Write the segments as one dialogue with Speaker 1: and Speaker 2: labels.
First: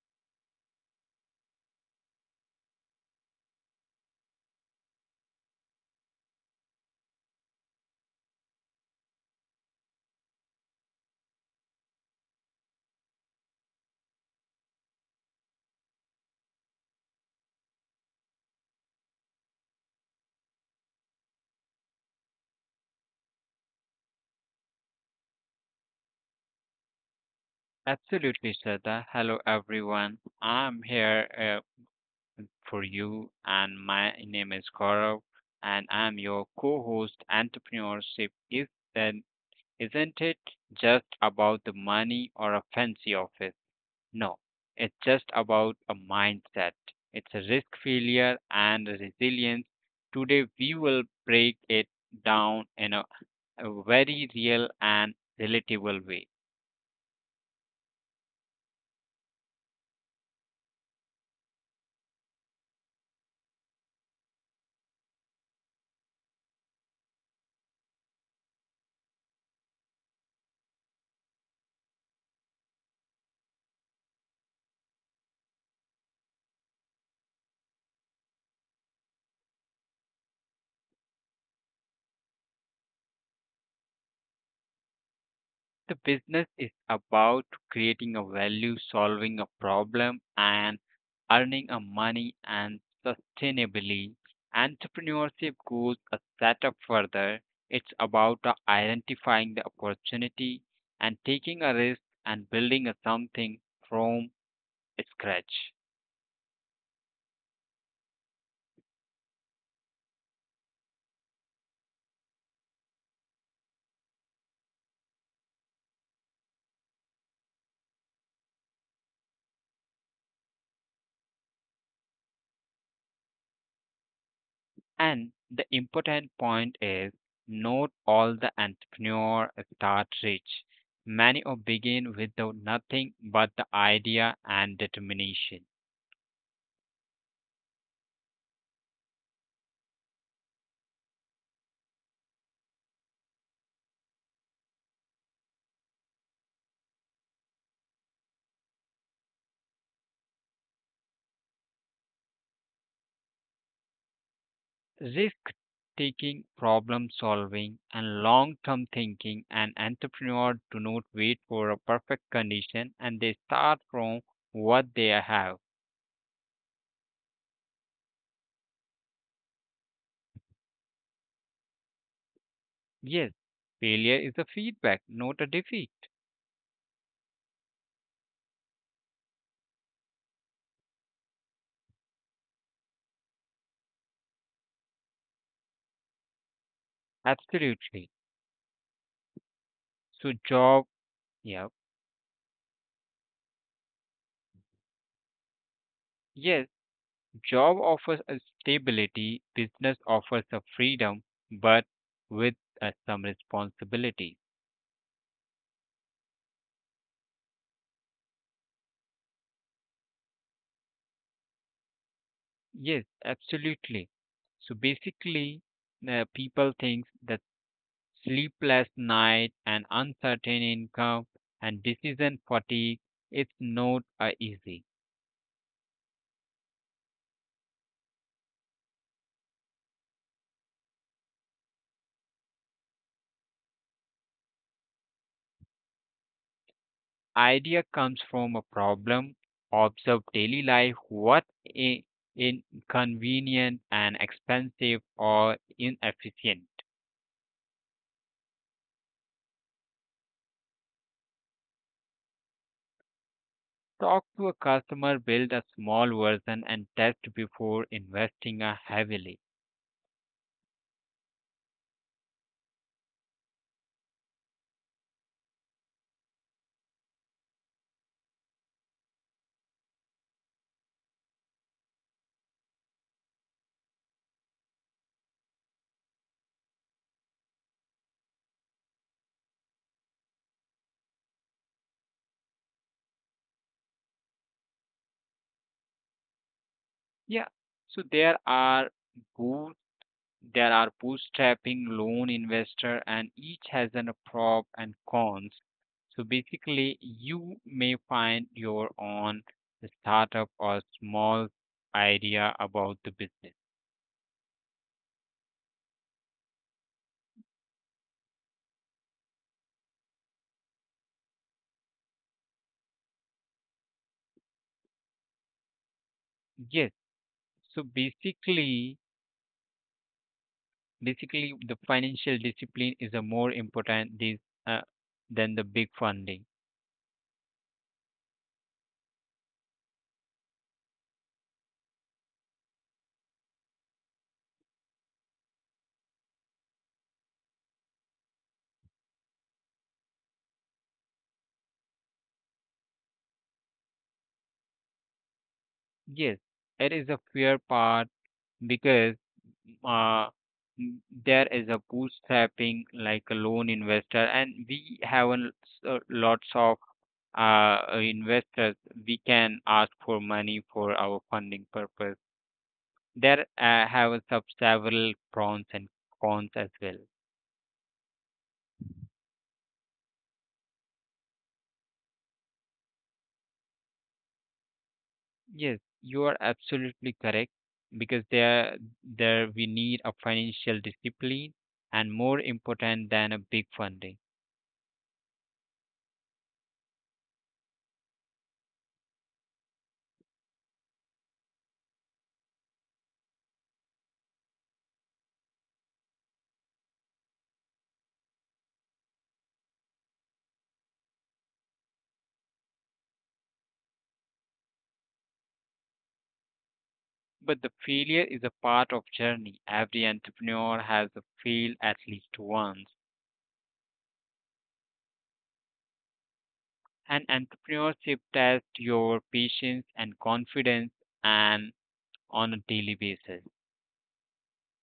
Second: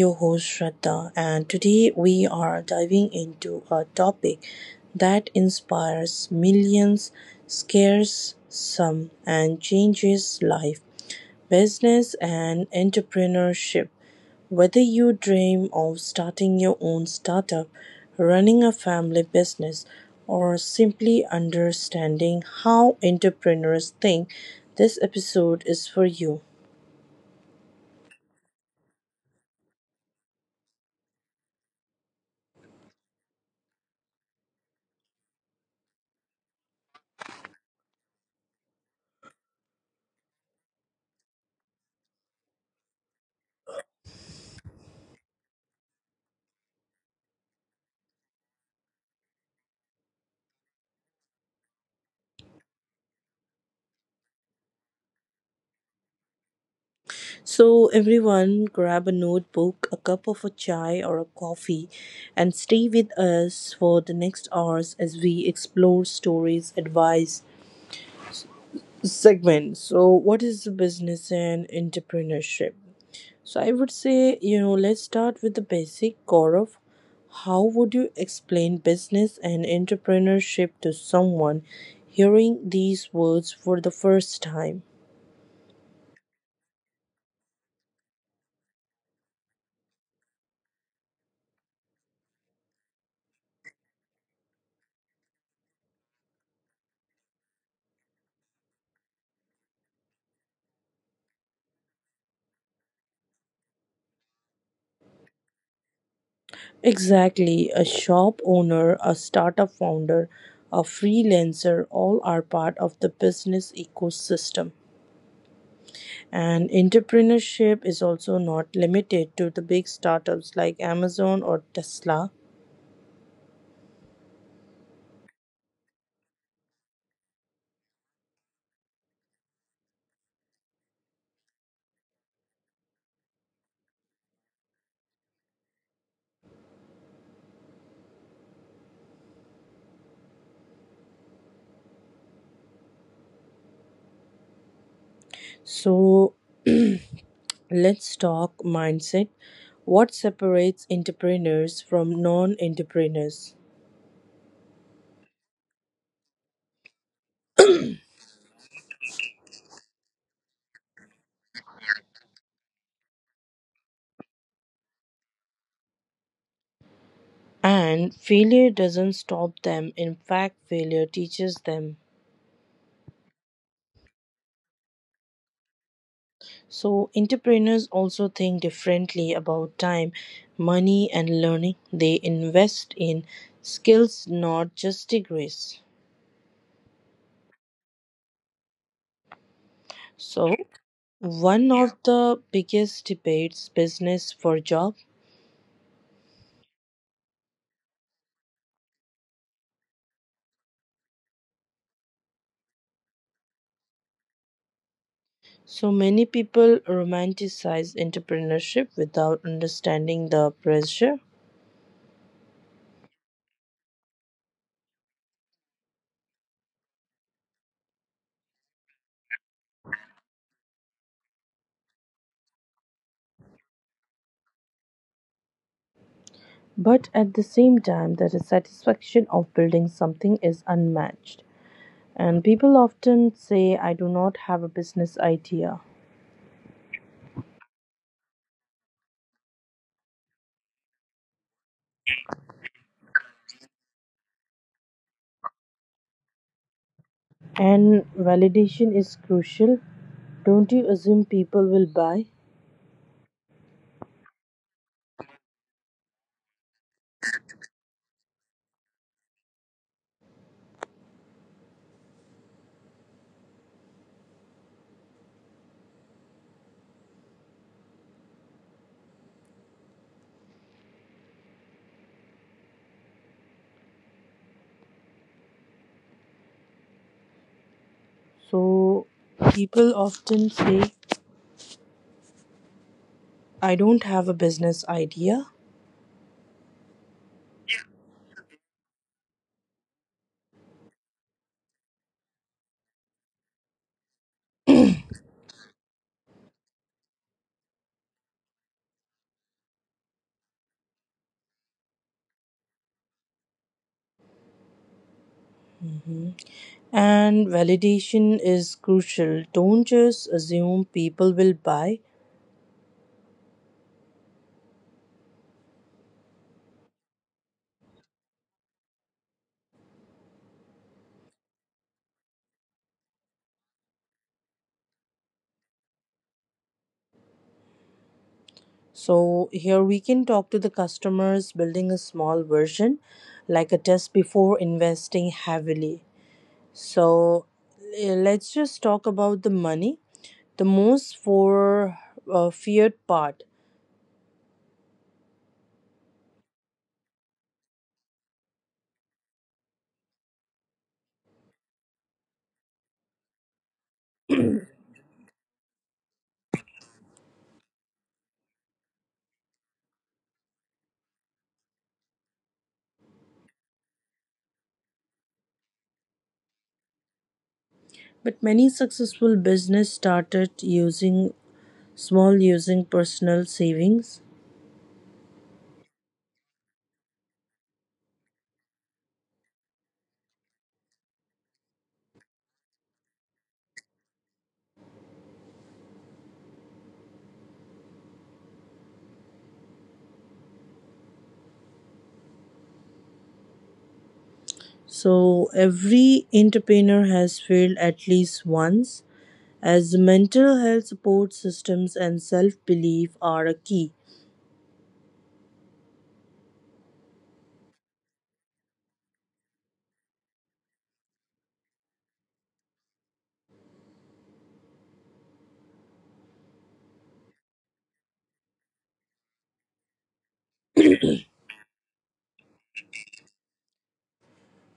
Speaker 1: your host, Shraddha, and today we are diving into a topic that inspires millions, scares some, and changes life. Business and entrepreneurship. Whether you dream of starting your own startup, running a family business, or simply understanding how entrepreneurs think, this episode is for you.
Speaker 2: Absolutely, Shraddha. Hello, everyone. I'm here for you, and my name is Gaurav, and I'm your co-host. Entrepreneurship is then, isn't it just about the money or a fancy office? No, it's just about a mindset. It's a risk failure and a resilience. Today, we will break it down in a very real and relatable way.
Speaker 1: So, everyone, grab a notebook, a cup of a chai or a coffee, and stay with us for the next hours as we explore stories, advice, segments. So, what is business and entrepreneurship? So I would say, you know, let's start with the basic core of how would you explain business and entrepreneurship to someone hearing these words for the first time?
Speaker 2: The business is about creating a value, solving a problem, and earning a money and sustainably. Entrepreneurship goes a step further. It's about the identifying the opportunity and taking a risk and building a something from scratch.
Speaker 1: Exactly, a shop owner, a startup founder, a freelancer, all are part of the business ecosystem. And entrepreneurship is also not limited to the big startups like Amazon or Tesla.
Speaker 2: And the important point is not all the entrepreneur start rich. Many or begin without nothing but the idea and determination.
Speaker 1: So, let's talk mindset. What separates entrepreneurs from non entrepreneurs?
Speaker 2: Risk taking, problem solving, and long term thinking and entrepreneur do not wait for a perfect condition and they start from what they have.
Speaker 1: And failure doesn't stop them, in fact, failure teaches them.
Speaker 2: Yes, failure is a feedback, not a defeat.
Speaker 1: So, entrepreneurs also think differently about time, money, and learning. They invest in skills, not just degrees.
Speaker 2: Absolutely. So
Speaker 1: So,
Speaker 2: job yeah.
Speaker 1: one of the biggest debates, business for job.
Speaker 2: Yes, job offers a stability, business offers a freedom, but with some responsibility.
Speaker 1: So many people romanticize entrepreneurship without understanding the pressure,
Speaker 2: Yes, absolutely. So basically, people think that sleepless night and uncertain income and decision fatigue. It's not easy.
Speaker 1: but at the same time, the satisfaction of building something is unmatched. And people often say, I do not have a business idea.
Speaker 2: Idea comes from a problem, observe daily life, what i- inconvenient and expensive or inefficient.
Speaker 1: And validation is crucial. Don't you assume people will buy?
Speaker 2: Talk to a customer, build a small version, and test before investing heavily.
Speaker 1: So people often say, I don't have a business idea.
Speaker 2: Yeah. So there are boot, bootstrapping, loan investor, and each has an pro and cons. So basically, you may find your own startup or small idea about the business.
Speaker 1: And validation is crucial. Don't just assume people will buy.
Speaker 2: Yes. So basically, basically the financial discipline is a more important this uh, than the big funding.
Speaker 1: So, here we can talk to the customers building a small version, like a test before investing heavily. So, let's just talk about the money, the most for feared part.
Speaker 2: Yes, it is a fair part because uh, there is a bootstrapping like a loan investor, and we have a lots of investors. We can ask for money for our funding purpose. There have sub several pros and cons as well.
Speaker 1: But many successful business started using small, using personal savings.
Speaker 2: Yes, you are absolutely correct because there we need a financial discipline and more important than a big funding.
Speaker 1: So every entrepreneur has failed at least once, as mental health support systems and self-belief are a key.
Speaker 2: But the failure is a part of journey. Every entrepreneur has failed at least once. And entrepreneurship tests your patience and confidence and on a daily basis.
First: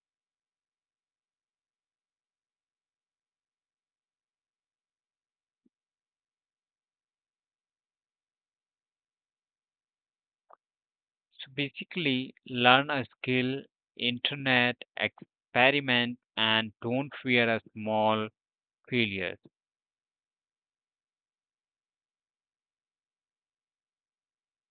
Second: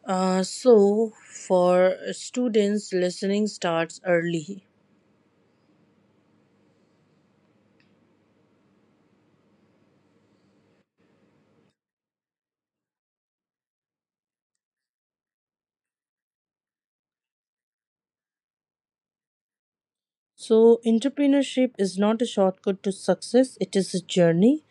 Speaker 1: So for students, listening starts early.
Speaker 2: So basically learn a skill, internet, experiment and don't fear a small failures.
Speaker 1: So entrepreneurship is not a shortcut to success; it is a journey.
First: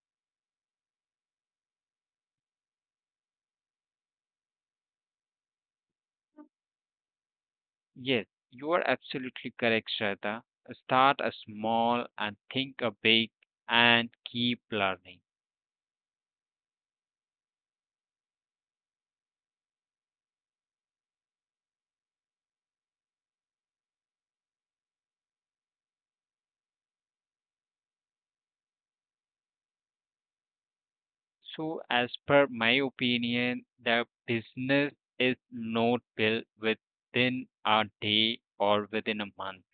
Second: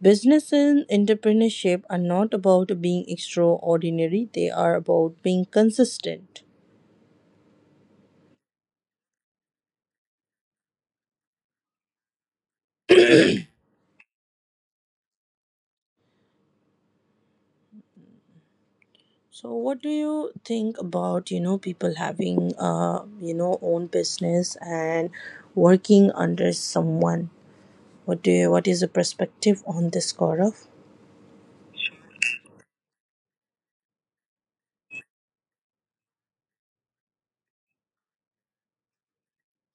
Speaker 1: Business and entrepreneurship are not about being extraordinary; they are about being consistent.
Speaker 2: Yes, you are absolutely correct, Shraddha. Start a small and think a big and keep learning.
Speaker 1: So, what do you think about, you know, people having, uh, you know, own business and working under someone? What is your perspective on this, Gaurav?
Speaker 2: So, as per my opinion, the business is not built within a day or within a month.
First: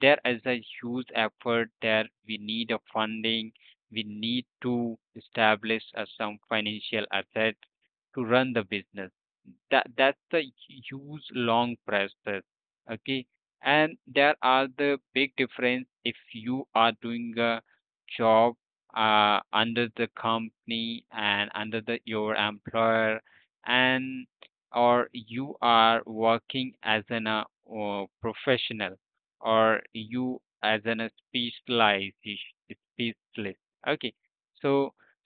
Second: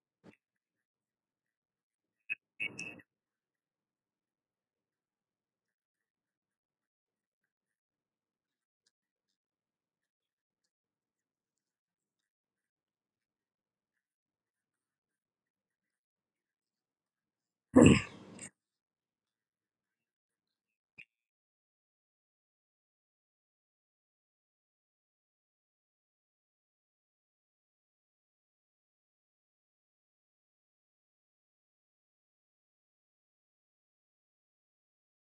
Speaker 2: There is a huge effort there. We need a funding. We need to establish some financial assets to run the business, that's a huge long process. Okay, and there are the big difference if you are doing a job under the company and under the your employer, and or you are working as an professional, or you as an specialized specialist. Okay, so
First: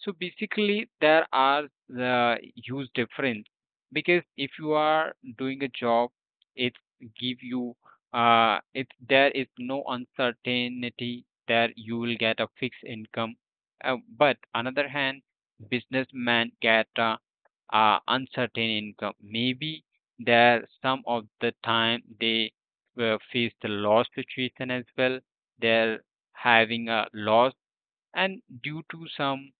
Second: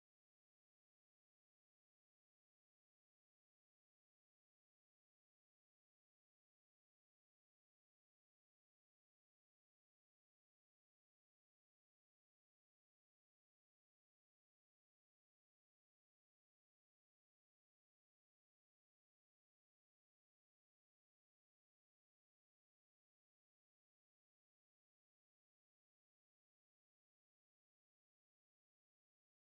Speaker 2: so basically there are the huge difference because if you are doing a job, it give you it there is no uncertainty that you will get a fixed income. But another hand, businessman get uncertain income, maybe there some of the time they face the loss situation as well. They're having a loss and due to some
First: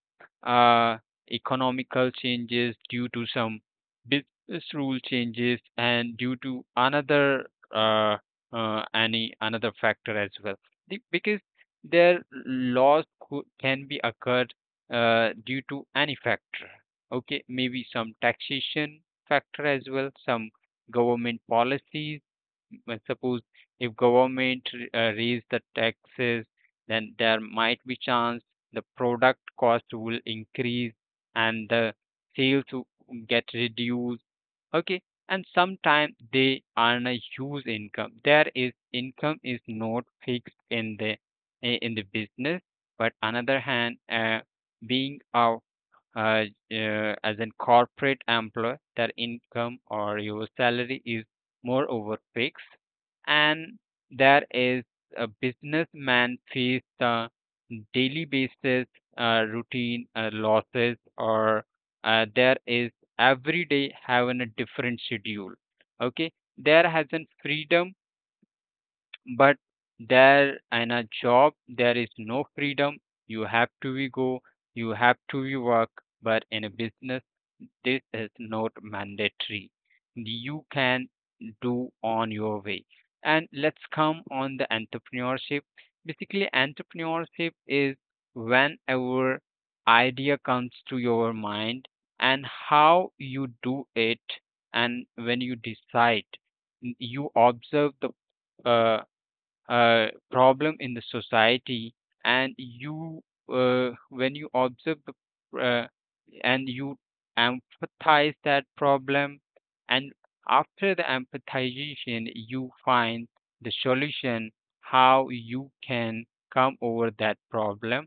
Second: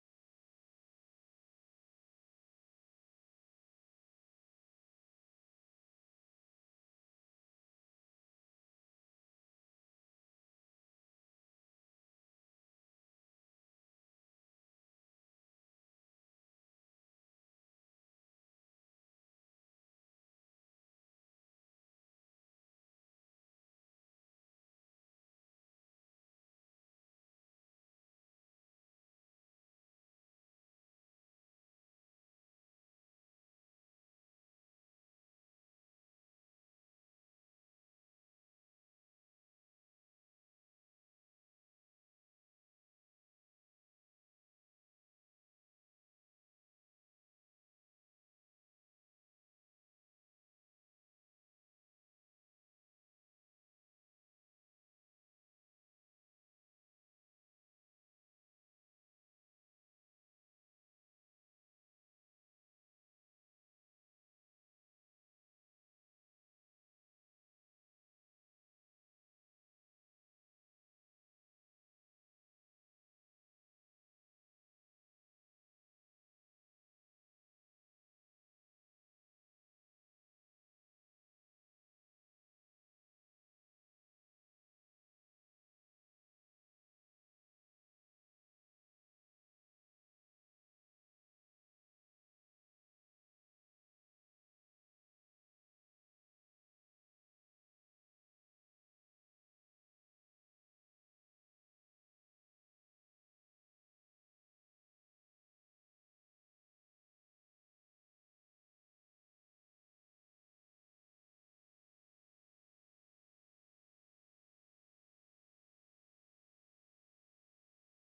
Speaker 2: uh, economical changes, due to some business rule changes, and due to another uh, any another factor as well. Because their can be occurred due to any factor. Okay, maybe some taxation factor as well, some government policies. But suppose if government raise the taxes, then there might be chance the product cost will increase and the sales will get reduced. Okay, and sometimes they earn a huge income. There is income is not fixed in the business. But another hand, being a uh, as in corporate employee, their income or your salary is moreover fixed, and there is a businessman face the daily basis routine losses, or there is every day having a different schedule. Okay, there has a freedom, but there in a job there is no freedom. You have to be go, you have to be work. But in a business this is not mandatory, you can do on your way. And let's come on the entrepreneurship. Basically entrepreneurship is whenever idea comes to your mind, and how you do it, and when you decide, you observe the uh, problem in the society, and you when you observe the and you empathize that problem. And after the empathization you find the solution how you can come over that problem.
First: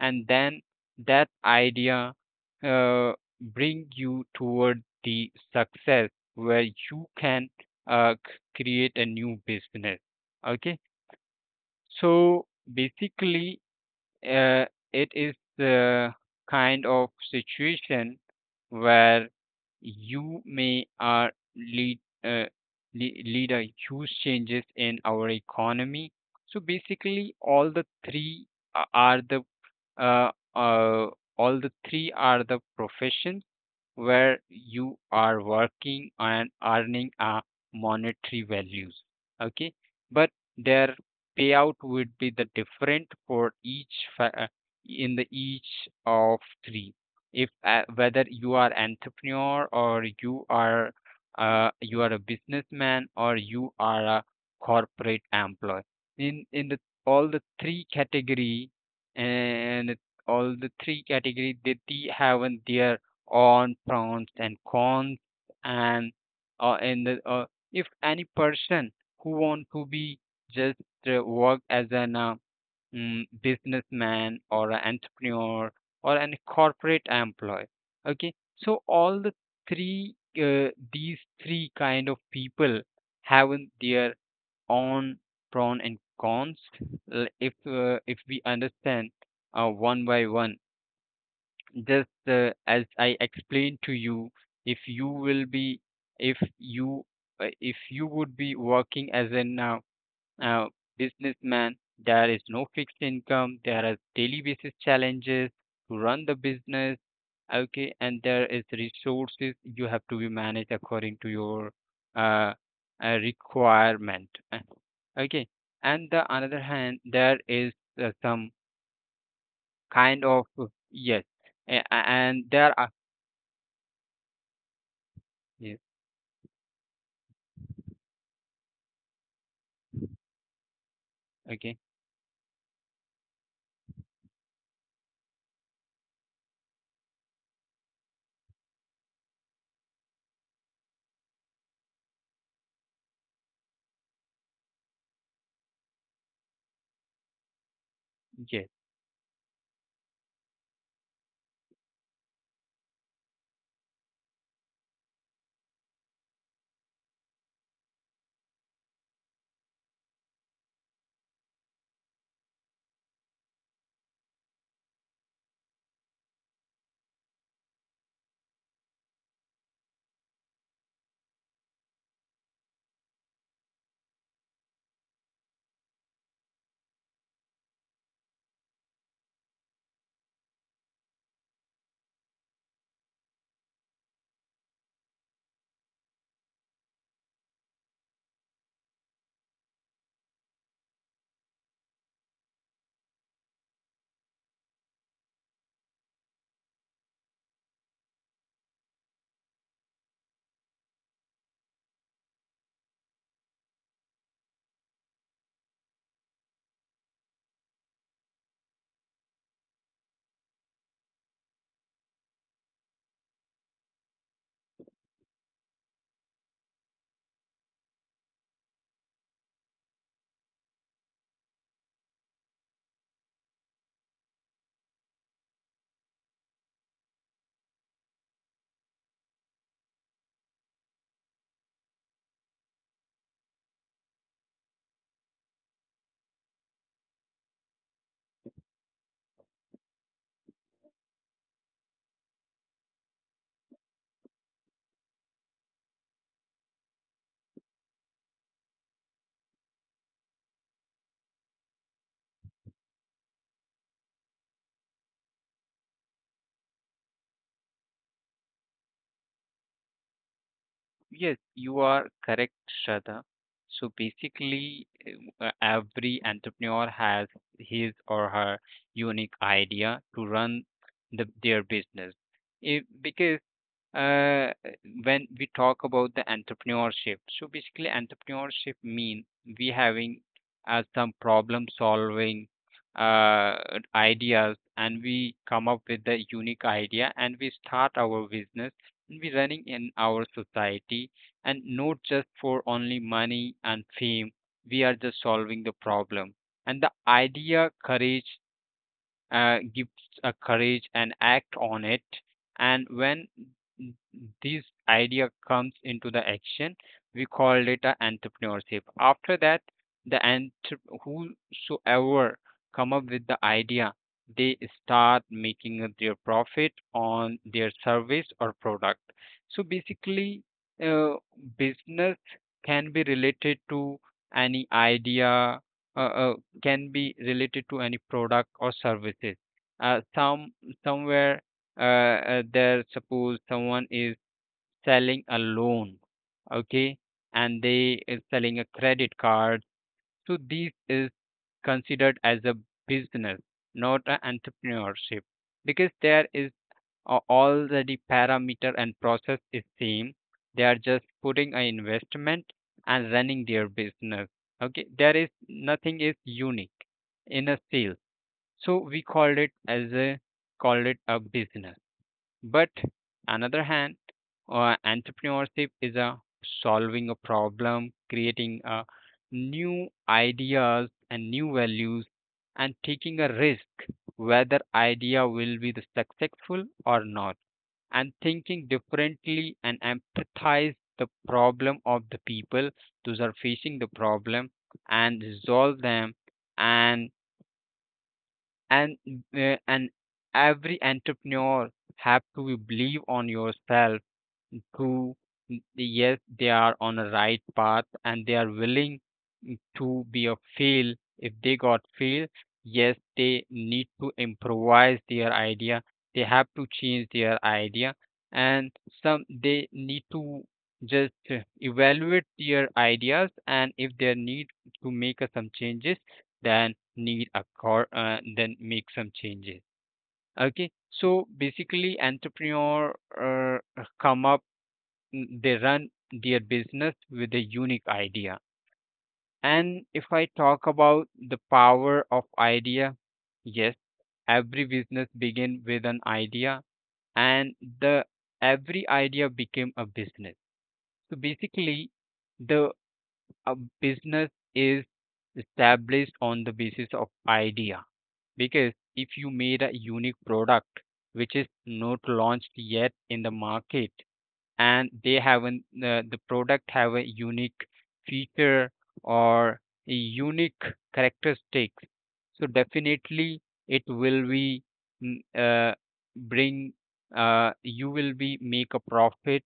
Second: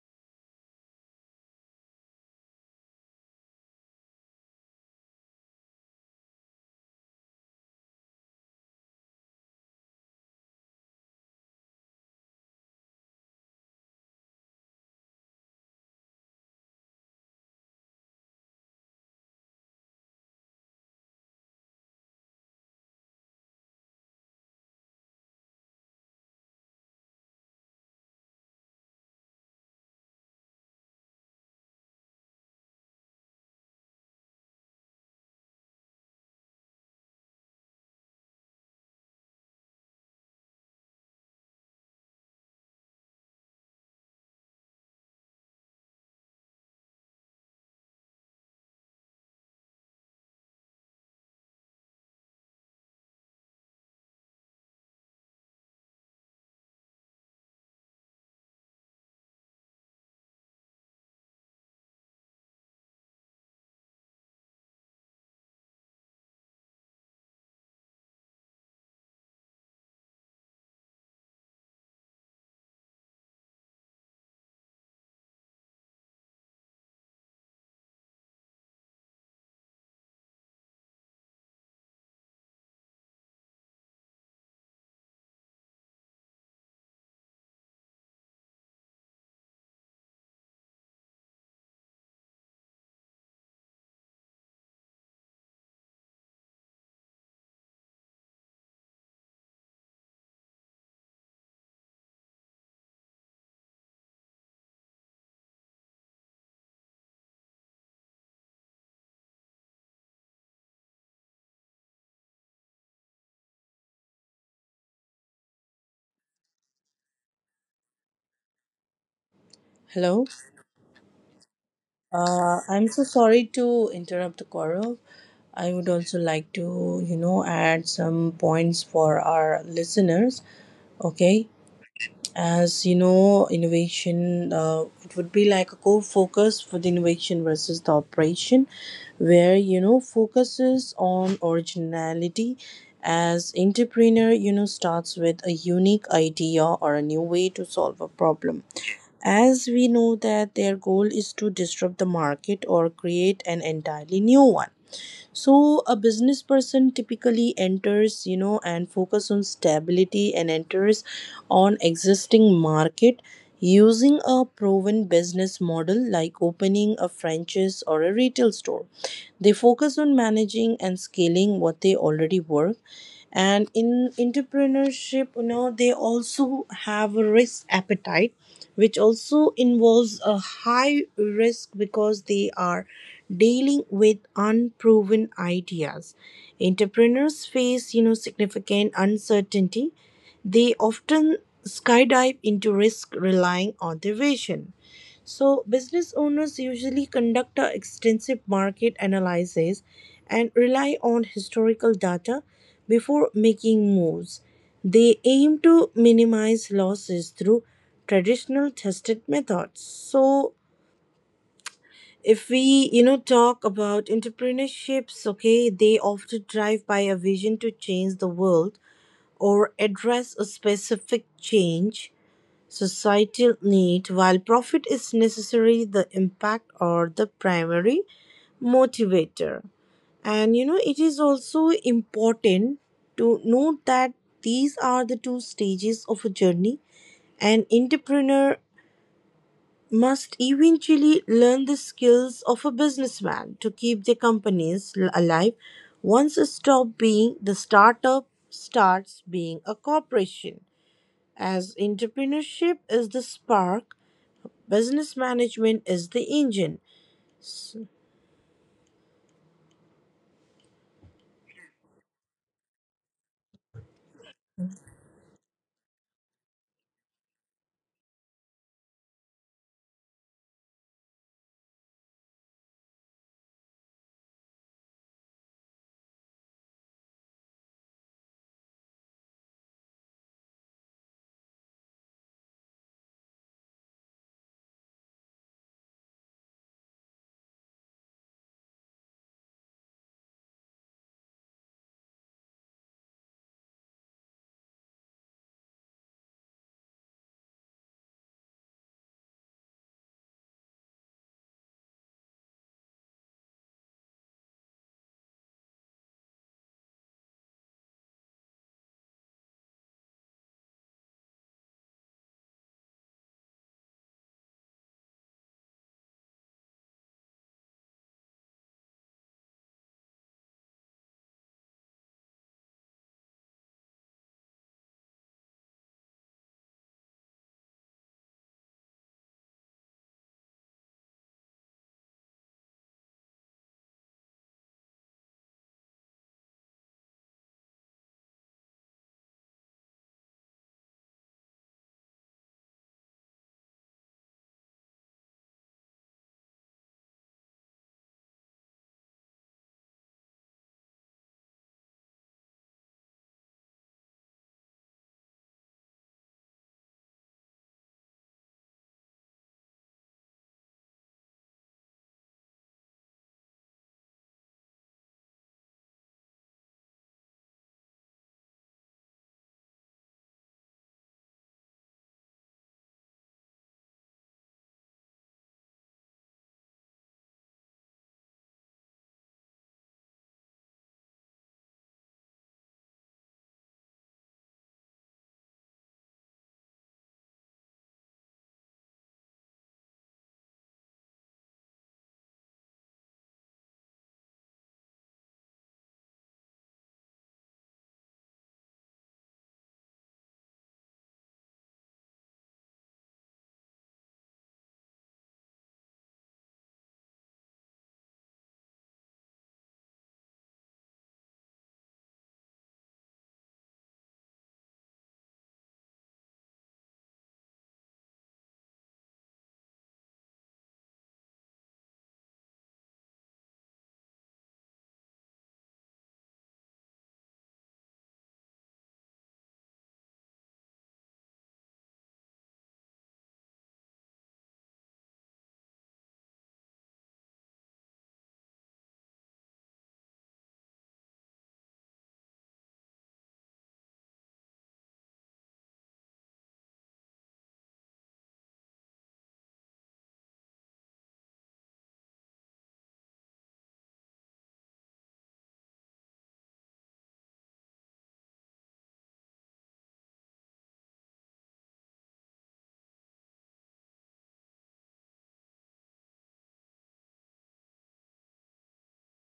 Speaker 2: And then that idea uh, bring you toward the success where you can create a new business. Okay, so basically, uh, it is the kind of situation where you may lead uh, lead a huge changes in our economy. So basically, all the three are the uh, uh, all the three are the professions where you are working and earning a monetary values. Okay, but their payout would be the different for each in the each of three, if whether you are entrepreneur or you are a businessman or you are a corporate employee. In in the all the three category, and all the three category they have their on pros and cons. And in the if any person who want to be just work as an businessman or an entrepreneur or an corporate employee. Okay, so all the three these three kind of people have their own pros and cons. If we understand one by one, just as I explained to you, if you will be, if you, if you would be working as an uh, businessman, there is no fixed income. There are daily basis challenges to run the business. Okay, and there is resources you have to be managed according to your uh, requirement. Okay, and the another hand, there is some kind
Speaker 1: Hello.
Speaker 2: of yes and there
Speaker 1: I'm
Speaker 2: are.
Speaker 1: so sorry to interrupt the Gaurav. I
Speaker 2: Yes.
Speaker 1: would also like to, you know, add some points for our listeners. Okay,
Speaker 2: Okay.
Speaker 1: as you know, innovation, it would be like a core focus for the innovation versus the operation, where you know focuses on originality. As entrepreneur, you know, starts with a unique idea or a new way to solve a problem,
Speaker 2: Yes.
Speaker 1: as we know that their goal is to disrupt the market or create an entirely new one. So a business person typically enters, you know, and focus on stability and enters on existing market, using a proven business model like opening a franchise or a retail store. They focus on managing and scaling what they already work. And in entrepreneurship, you know, they also have a risk appetite, which also involves a high risk because they are dealing with unproven ideas. Entrepreneurs face, you know, significant uncertainty. They often skydive into risk relying on their vision. So, business owners usually conduct a extensive market analysis and rely on historical data before making moves. They aim to minimize losses through traditional tested methods. So, if we, you know, talk about entrepreneurships, okay, they often drive by a vision to change the world or address a specific change societal need. While profit is necessary, the impact or the primary motivator. And you know, it is also important to note that these are the two stages of a journey. An entrepreneur must eventually learn the skills of a businessman to keep their companies alive once a stop being the startup starts being a corporation. As entrepreneurship is the spark, business management is the engine.
Speaker 2: Yes, you are correct, Shraddha. So basically, every entrepreneur has his or her unique idea to run their business. If, because uh, when we talk about the entrepreneurship, so basically entrepreneurship mean we having as some problem solving uh, ideas, and we come up with a unique idea and we start our business and we running in our society. And not just for only money and fame, we are just solving the problem. And the idea courage gives a courage and act on it. And when this idea comes into the action, we call it a entrepreneurship. After that, the entre- whosoever come up with the idea, they start making their profit on their service or product. So basically, uh, business can be related to any idea, uh, uh, can be related to any product or services. Uh, some Somewhere uh, suppose someone is selling a loan, okay, and they is selling a credit card. So this is considered as a business, not an entrepreneurship, because there is already parameter and process is same. They are just putting an investment and running their business. Okay, there is nothing is unique in a sale, so we called it as a called it a business. But another hand, entrepreneurship is a solving a problem, creating a new ideas and new values, and taking a risk whether idea will be the successful or not, and thinking differently and empathize the problem of the people those are facing the problem and resolve them. And and and every entrepreneur have to believe on yourself, who mm, yes they are on the right path and they are willing mm, to be a fail. If they got fail, yes they need to improvise their idea, they have to change their idea. And some they need to just evaluate their ideas, and if they need to make some changes, then need a then make some changes. Okay, so basically entrepreneur uh, come up they run their business with a unique idea. And if I talk about the power of idea, yes, every business begin with an idea, and the every idea became a business. So basically the uh, business is established on the basis of idea, because if you made a unique product which is not launched yet in the market, and they haven't the product have a unique feature or a unique characteristics, so definitely it will be mm, bring you will be make a profit,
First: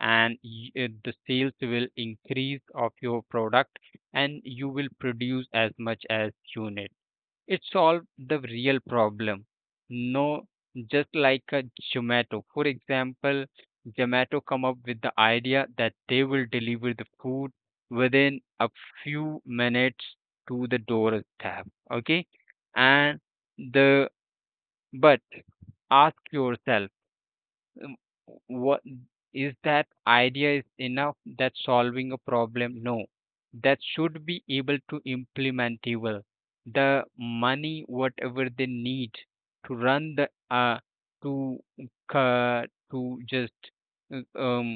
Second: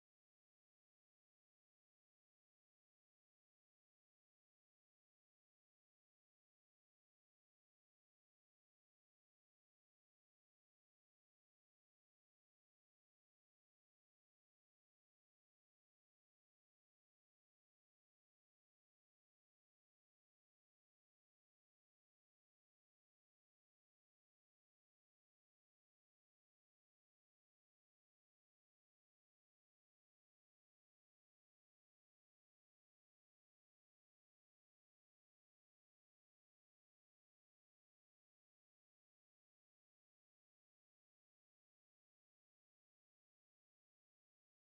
Speaker 2: and the sales will increase of your product, and you will produce as much as you need. It solved the real problem. No, just like a Zomato. For example, Zomato come up with the idea that they will deliver the food within a few minutes to the doorstep. Okay, and the but ask yourself um, what is that idea is enough that solving a problem no that should be able to implementable. The money whatever they need to run the uh, to uh, to just uh, um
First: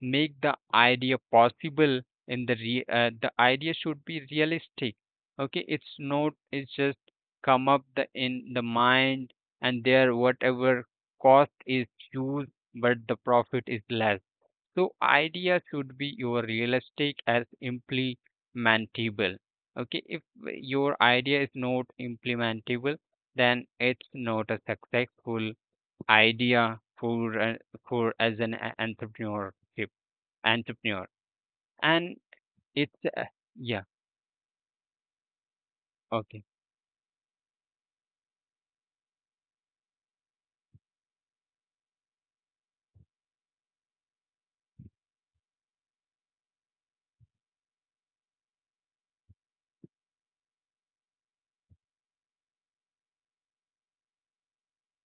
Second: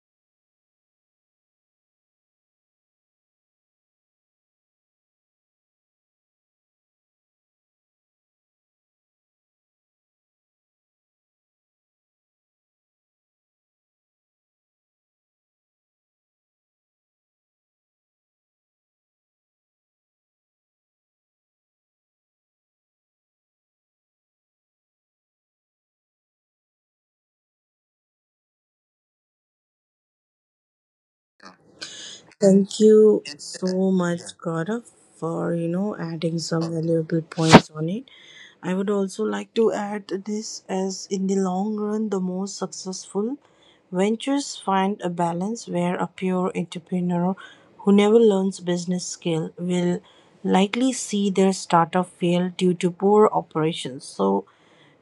Speaker 2: make the idea possible the idea should be realistic. Okay, it's not, it's just come up the in the mind and there whatever cost is used but the profit is less. So idea should be your realistic as implementable. Okay, if your idea is not implementable, then it's not a successful idea for as an entrepreneurship entrepreneur. And
Speaker 1: Thank
Speaker 2: it's
Speaker 1: you
Speaker 2: yeah,
Speaker 1: so much, Gaurav, for, you know, adding
Speaker 2: okay.
Speaker 1: some valuable points on it. I would also like to add this as in the long run, the most successful ventures find a balance, where a pure entrepreneur who never learns business skill will likely see their startup fail due to poor operations. So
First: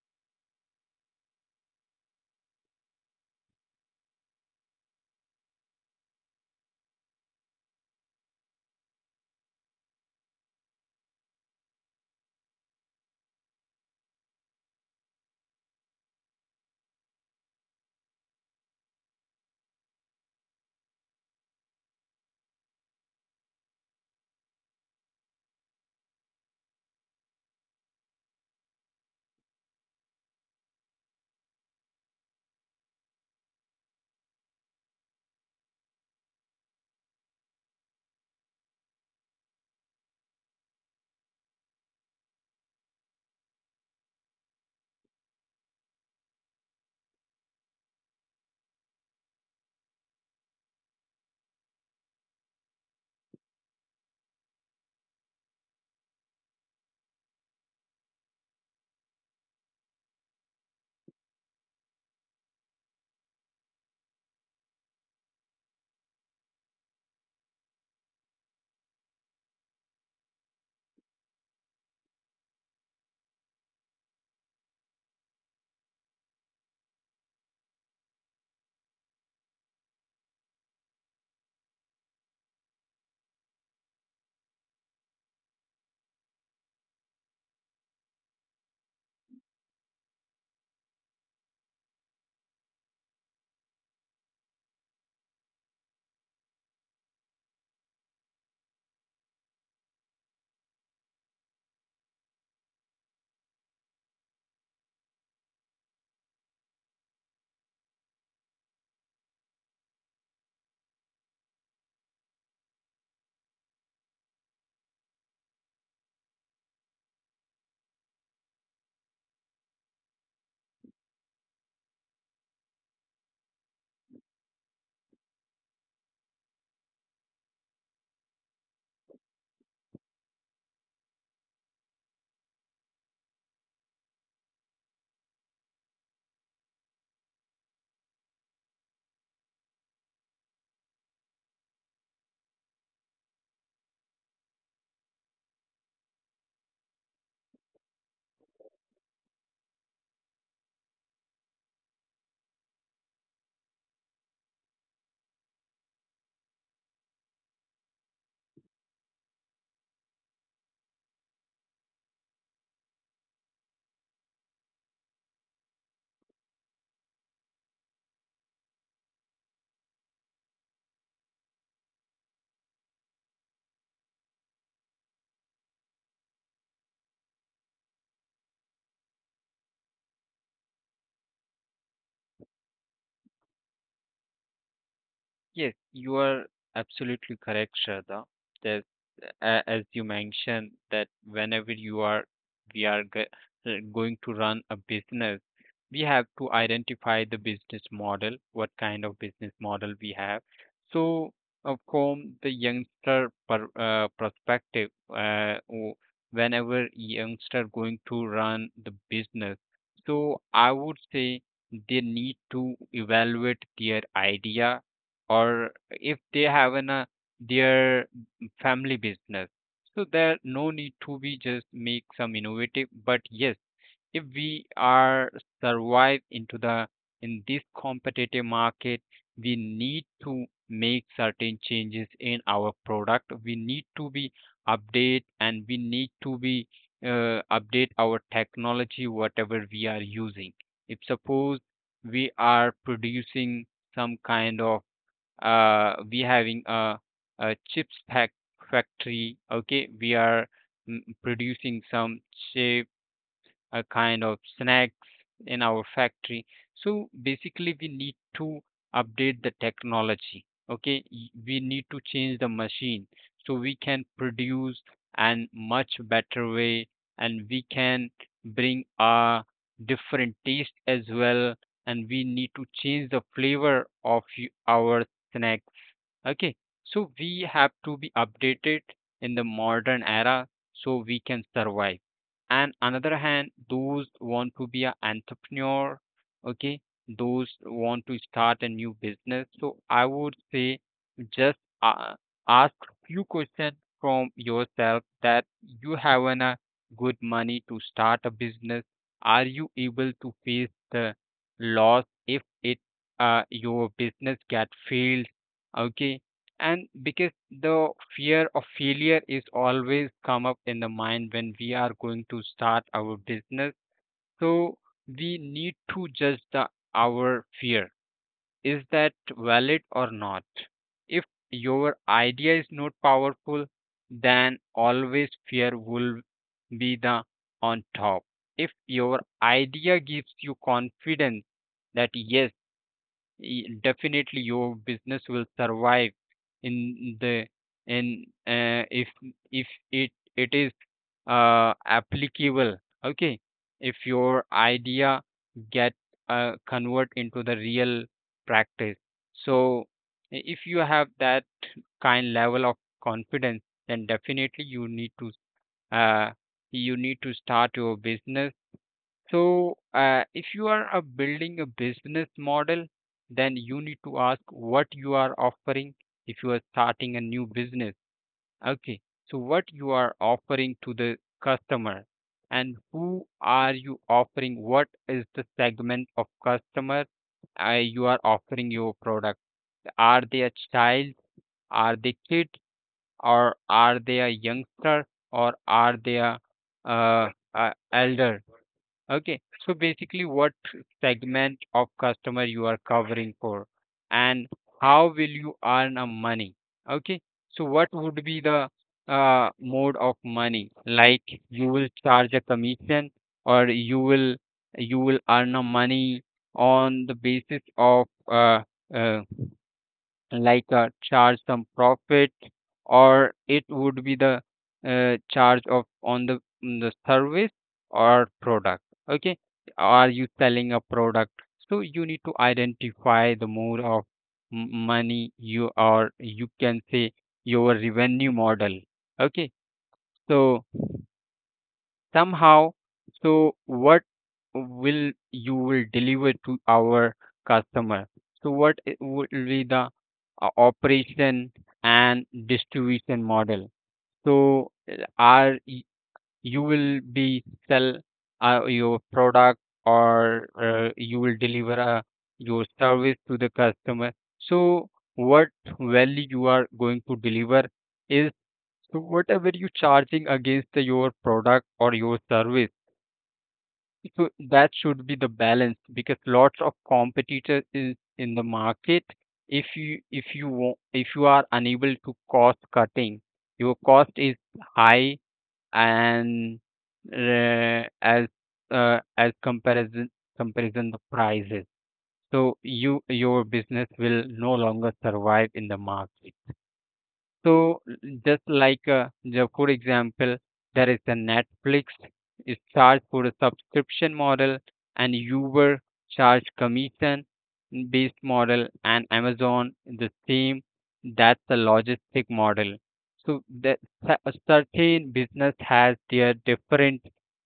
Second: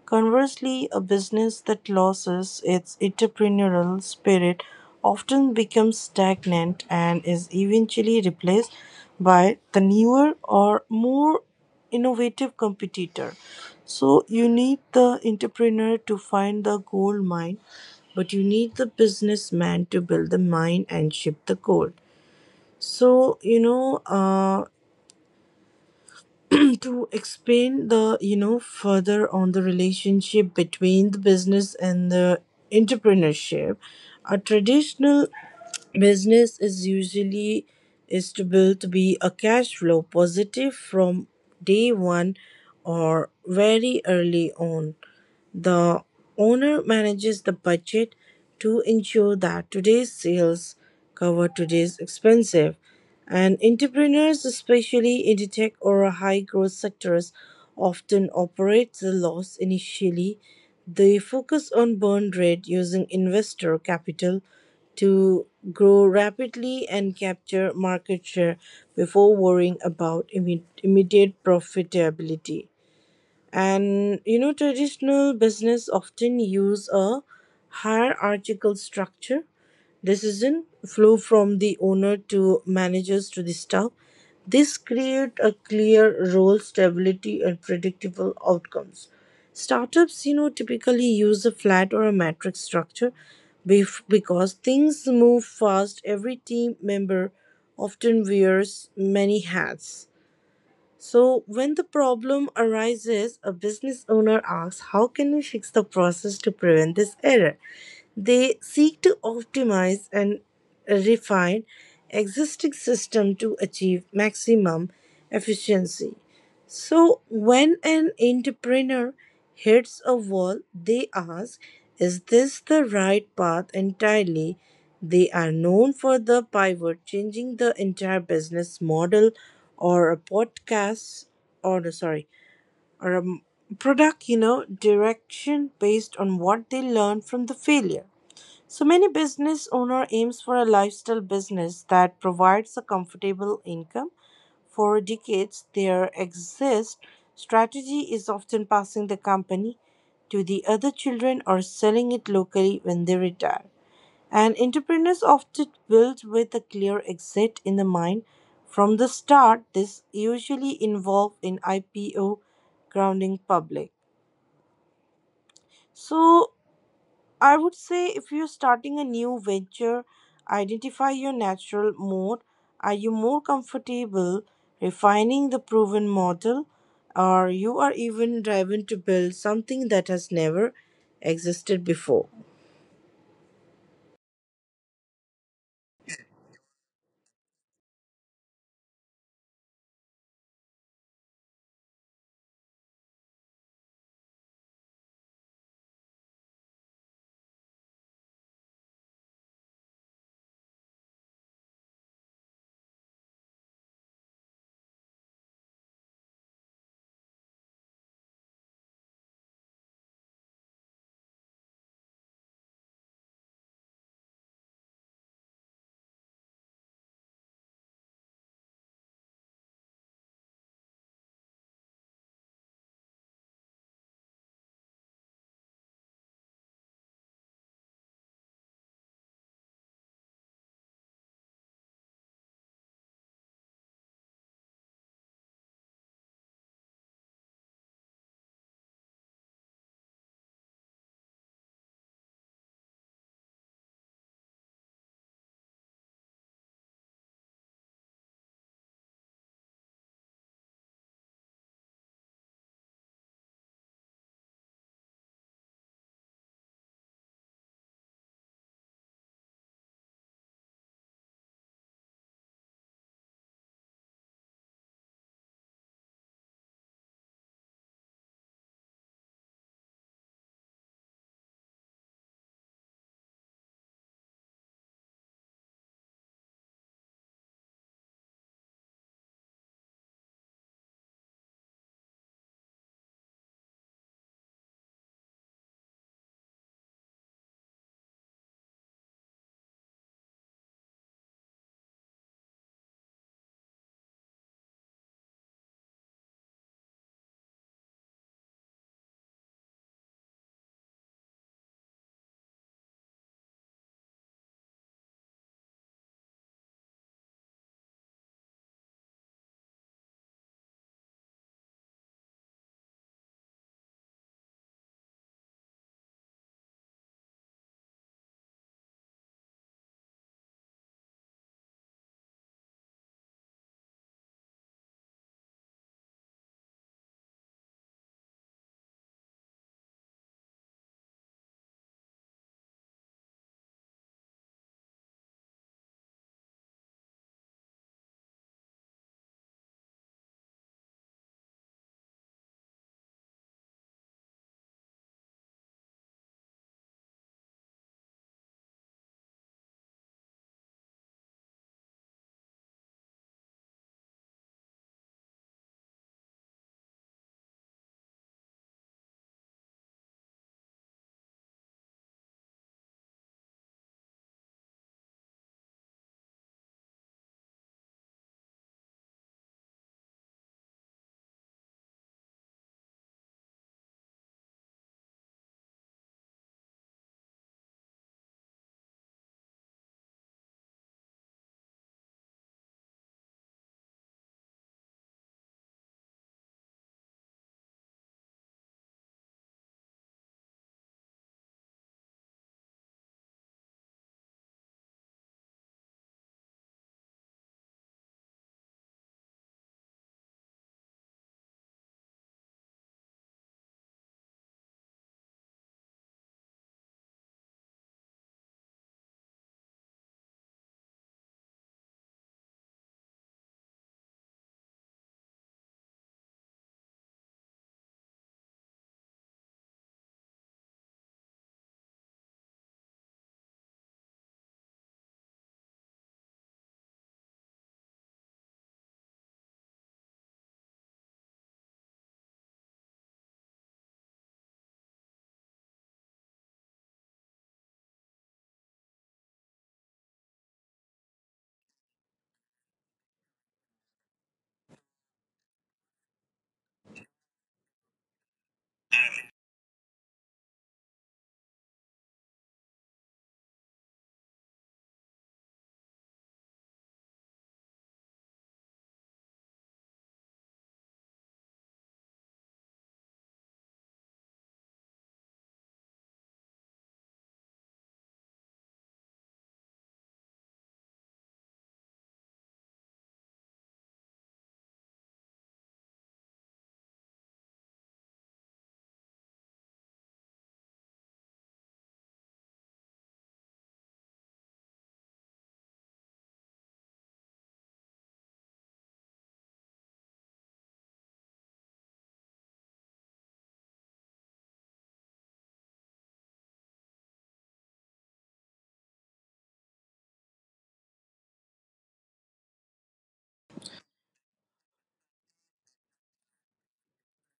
Speaker 1: conversely, a business that loses its entrepreneurial spirit often becomes stagnant and is eventually replaced by the newer or more innovative competitor. So, you need the entrepreneur to find the gold mine, but you need the businessman to build the mine and ship the gold. So, you know, to explain the, you know, further on the relationship between the business and the entrepreneurship, a traditional business is usually is to build to be a cash flow positive from day one or very early on. The owner manages the budget to ensure that today's sales cover today's expenses. And entrepreneurs, especially in the tech or high growth sectors, often operate the loss initially. They focus on burn rate using investor capital to grow rapidly and capture market share before worrying about immediate profitability. And you know, traditional business often use a hierarchical structure. Decision flow from the owner to managers to the staff. This create a clear role, stability, and predictable outcomes. Startups, you know, typically use a flat or a matrix structure because things move fast. Every team member often wears many hats. So, when the problem arises, a business owner asks, "How can we fix the process to prevent this error?" They seek to optimize and refine existing systems to achieve maximum efficiency. So, when an entrepreneur hits a wall, they ask, "Is this the right path entirely?" They are known for the pivot, changing the entire business model or a podcast or no, sorry, or a m- product, you know, direction based on what they learn from the failure. So many business owner aims for a lifestyle business that provides a comfortable income. For decades, their exist strategy is often passing the company to the other children or selling it locally when they retire. And entrepreneurs often build with a clear exit in the mind from the start. This usually involved in IPO grounding public. So I would say if you're starting a new venture, identify your natural mode. Are you more comfortable refining the proven model, or you are even driven to build something that has never existed before?
Speaker 2: Yes, you are absolutely correct, Shraddha. That as you mentioned that whenever you are, we are going to run a business, we have to identify the business model, what kind of business model we have. So from the youngster perspective, whenever youngster going to run the business, so I would say they need to evaluate their idea, or if they have an their family business, so there no need to be just make some innovative. But yes, if we are survive into the in this competitive market, we need to make certain changes in our product, we need to be update, and we need to be update our technology whatever we are using. If suppose we are producing some kind of, we having a factory, okay, we are producing some chip, a kind of snacks in our factory. So basically we need to update the technology. Okay, we need to change the machine so we can produce and much better way, and we can bring a different taste as well, and we need to change the flavor of our snack. Okay, so we have to be updated in the modern era so we can survive. And another hand, those want to be an entrepreneur, okay, those want to start a new business, so I would say just ask few questions from yourself, that you have an, a good money to start a business, are you able to face the loss if it, your business get failed. Okay, and because the fear of failure is always come up in the mind when we are going to start our business. So we need to judge the our fear, is that valid or not. If your idea is not powerful, then always fear will be the on top. If your idea gives you confidence that yes, definitely your business will survive in the, in if, if it it is applicable. Okay, if your idea get convert into the real practice, so, if you have that kind level of confidence, then definitely you need to, uh, you need to start your business. So, if you are building a business model, then you need to ask what you are offering, if you are starting a new business. Okay, so what you are offering to the customer, and who are you offering? What is the segment of customer you are offering your product? Are they a child? Are they kid? Or are they a youngster? Or are they a elder? Okay, so basically, what segment of customer you are covering for, and how will you earn a money? Okay, so what would be the mode of money? Like you will charge a commission, or you will, you will earn a money on the basis of uh, like charge some profit, or it would be the charge of on the the service or product. Okay, are you selling a product? So you need to identify the mode of money you are, you can say your revenue model. Okay, so somehow, so what will you will deliver to our customer, so what would be the operation and distribution model. So are you will be sell your product, or you will deliver your service to the customer. So what value you are going to deliver is, so whatever you charging against your product or your service, so that should be the balance, because lots of competitors is in the market. If you, if you are unable to cost cutting, your cost is high, and uh, as as comparison the prices. So you, your business will no longer survive in the market. So just like the for example, there is the Netflix is charged for a subscription model, and Uber charge commission based model, and Amazon the same. That's the logistic model. So that a certain business has their different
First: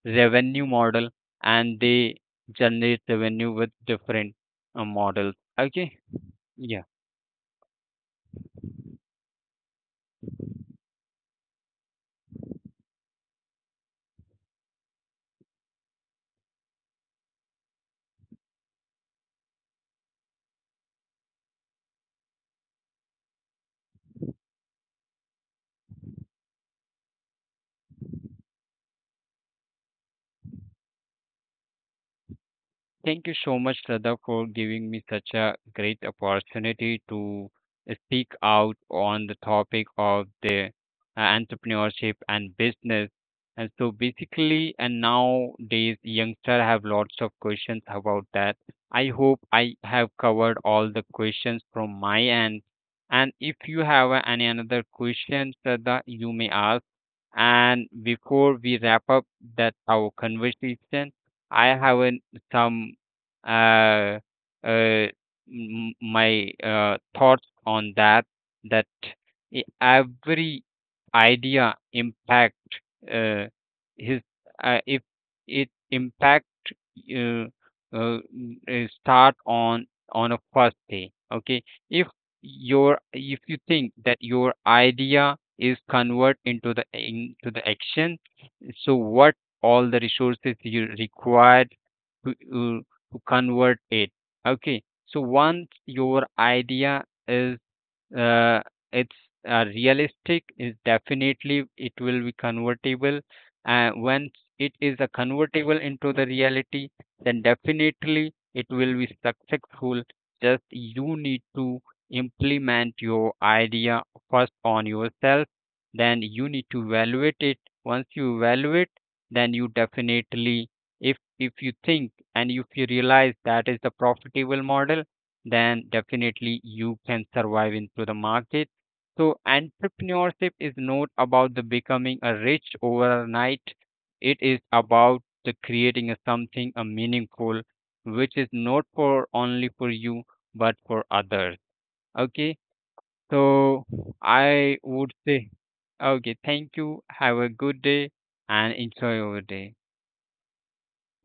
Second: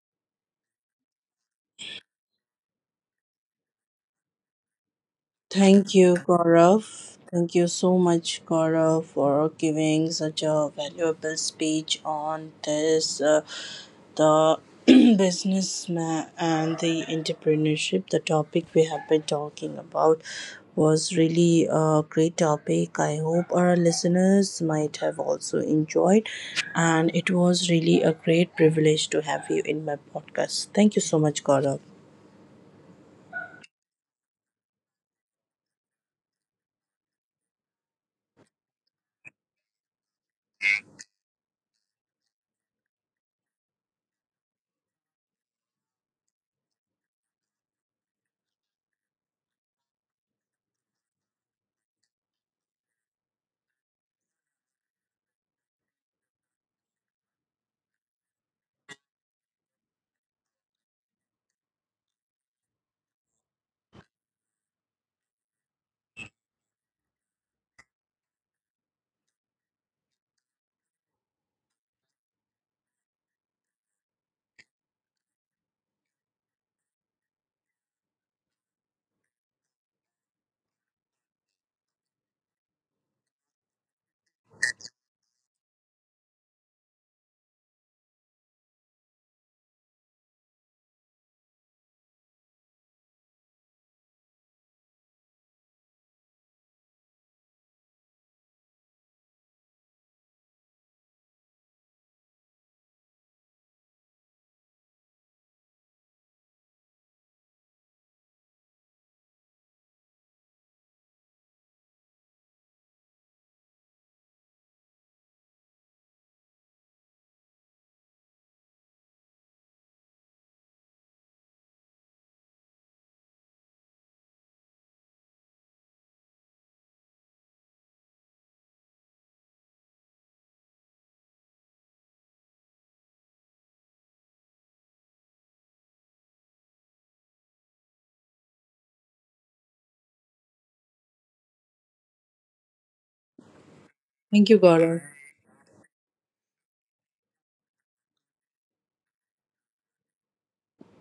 Speaker 2: revenue model, and they generate revenue with different models.
Speaker 1: Thank
Speaker 2: Okay,
Speaker 1: you,
Speaker 2: yeah.
Speaker 1: Gaurav. Thank you so much, Gaurav, for giving such a valuable speech on this, the businessman and the entrepreneurship. The topic we have been talking about was really a great topic. I hope our listeners might have also enjoyed, and it was really a great privilege to have you in my podcast. Thank you so much, Gaurav.
Speaker 2: Thank you so much, Sada, for giving me such a great opportunity to speak out on the topic of the entrepreneurship and business. And so basically, and nowadays, youngster have lots of questions about that. I hope I have covered all the questions from my end. And if you have any another question, Sada, you may ask. And before we wrap up that our conversation, I have an, some uh, uh, my thoughts on that. That every idea impact uh, his if it impact uh, start on a first day. Okay, your if you think that your idea is convert into the action, so what all the resources you required to, uh, to convert it. Okay, so once your idea is uh, it's realistic. Is definitely it will be convertible. And once it is a convertible into the reality, then definitely it will be successful. Just you need to implement your idea first on yourself. Then you need to evaluate it. Once you evaluate, then you definitely, if you think and if you realize that is the profitable model, then definitely you can survive into the market. So entrepreneurship is not about the becoming a rich overnight. It is about the creating a something a meaningful, which is not for only for you but for others. Okay, so
Speaker 1: Thank
Speaker 2: I
Speaker 1: you,
Speaker 2: would
Speaker 1: Gaurav.
Speaker 2: say, okay, thank you. Have a good day and enjoy your day.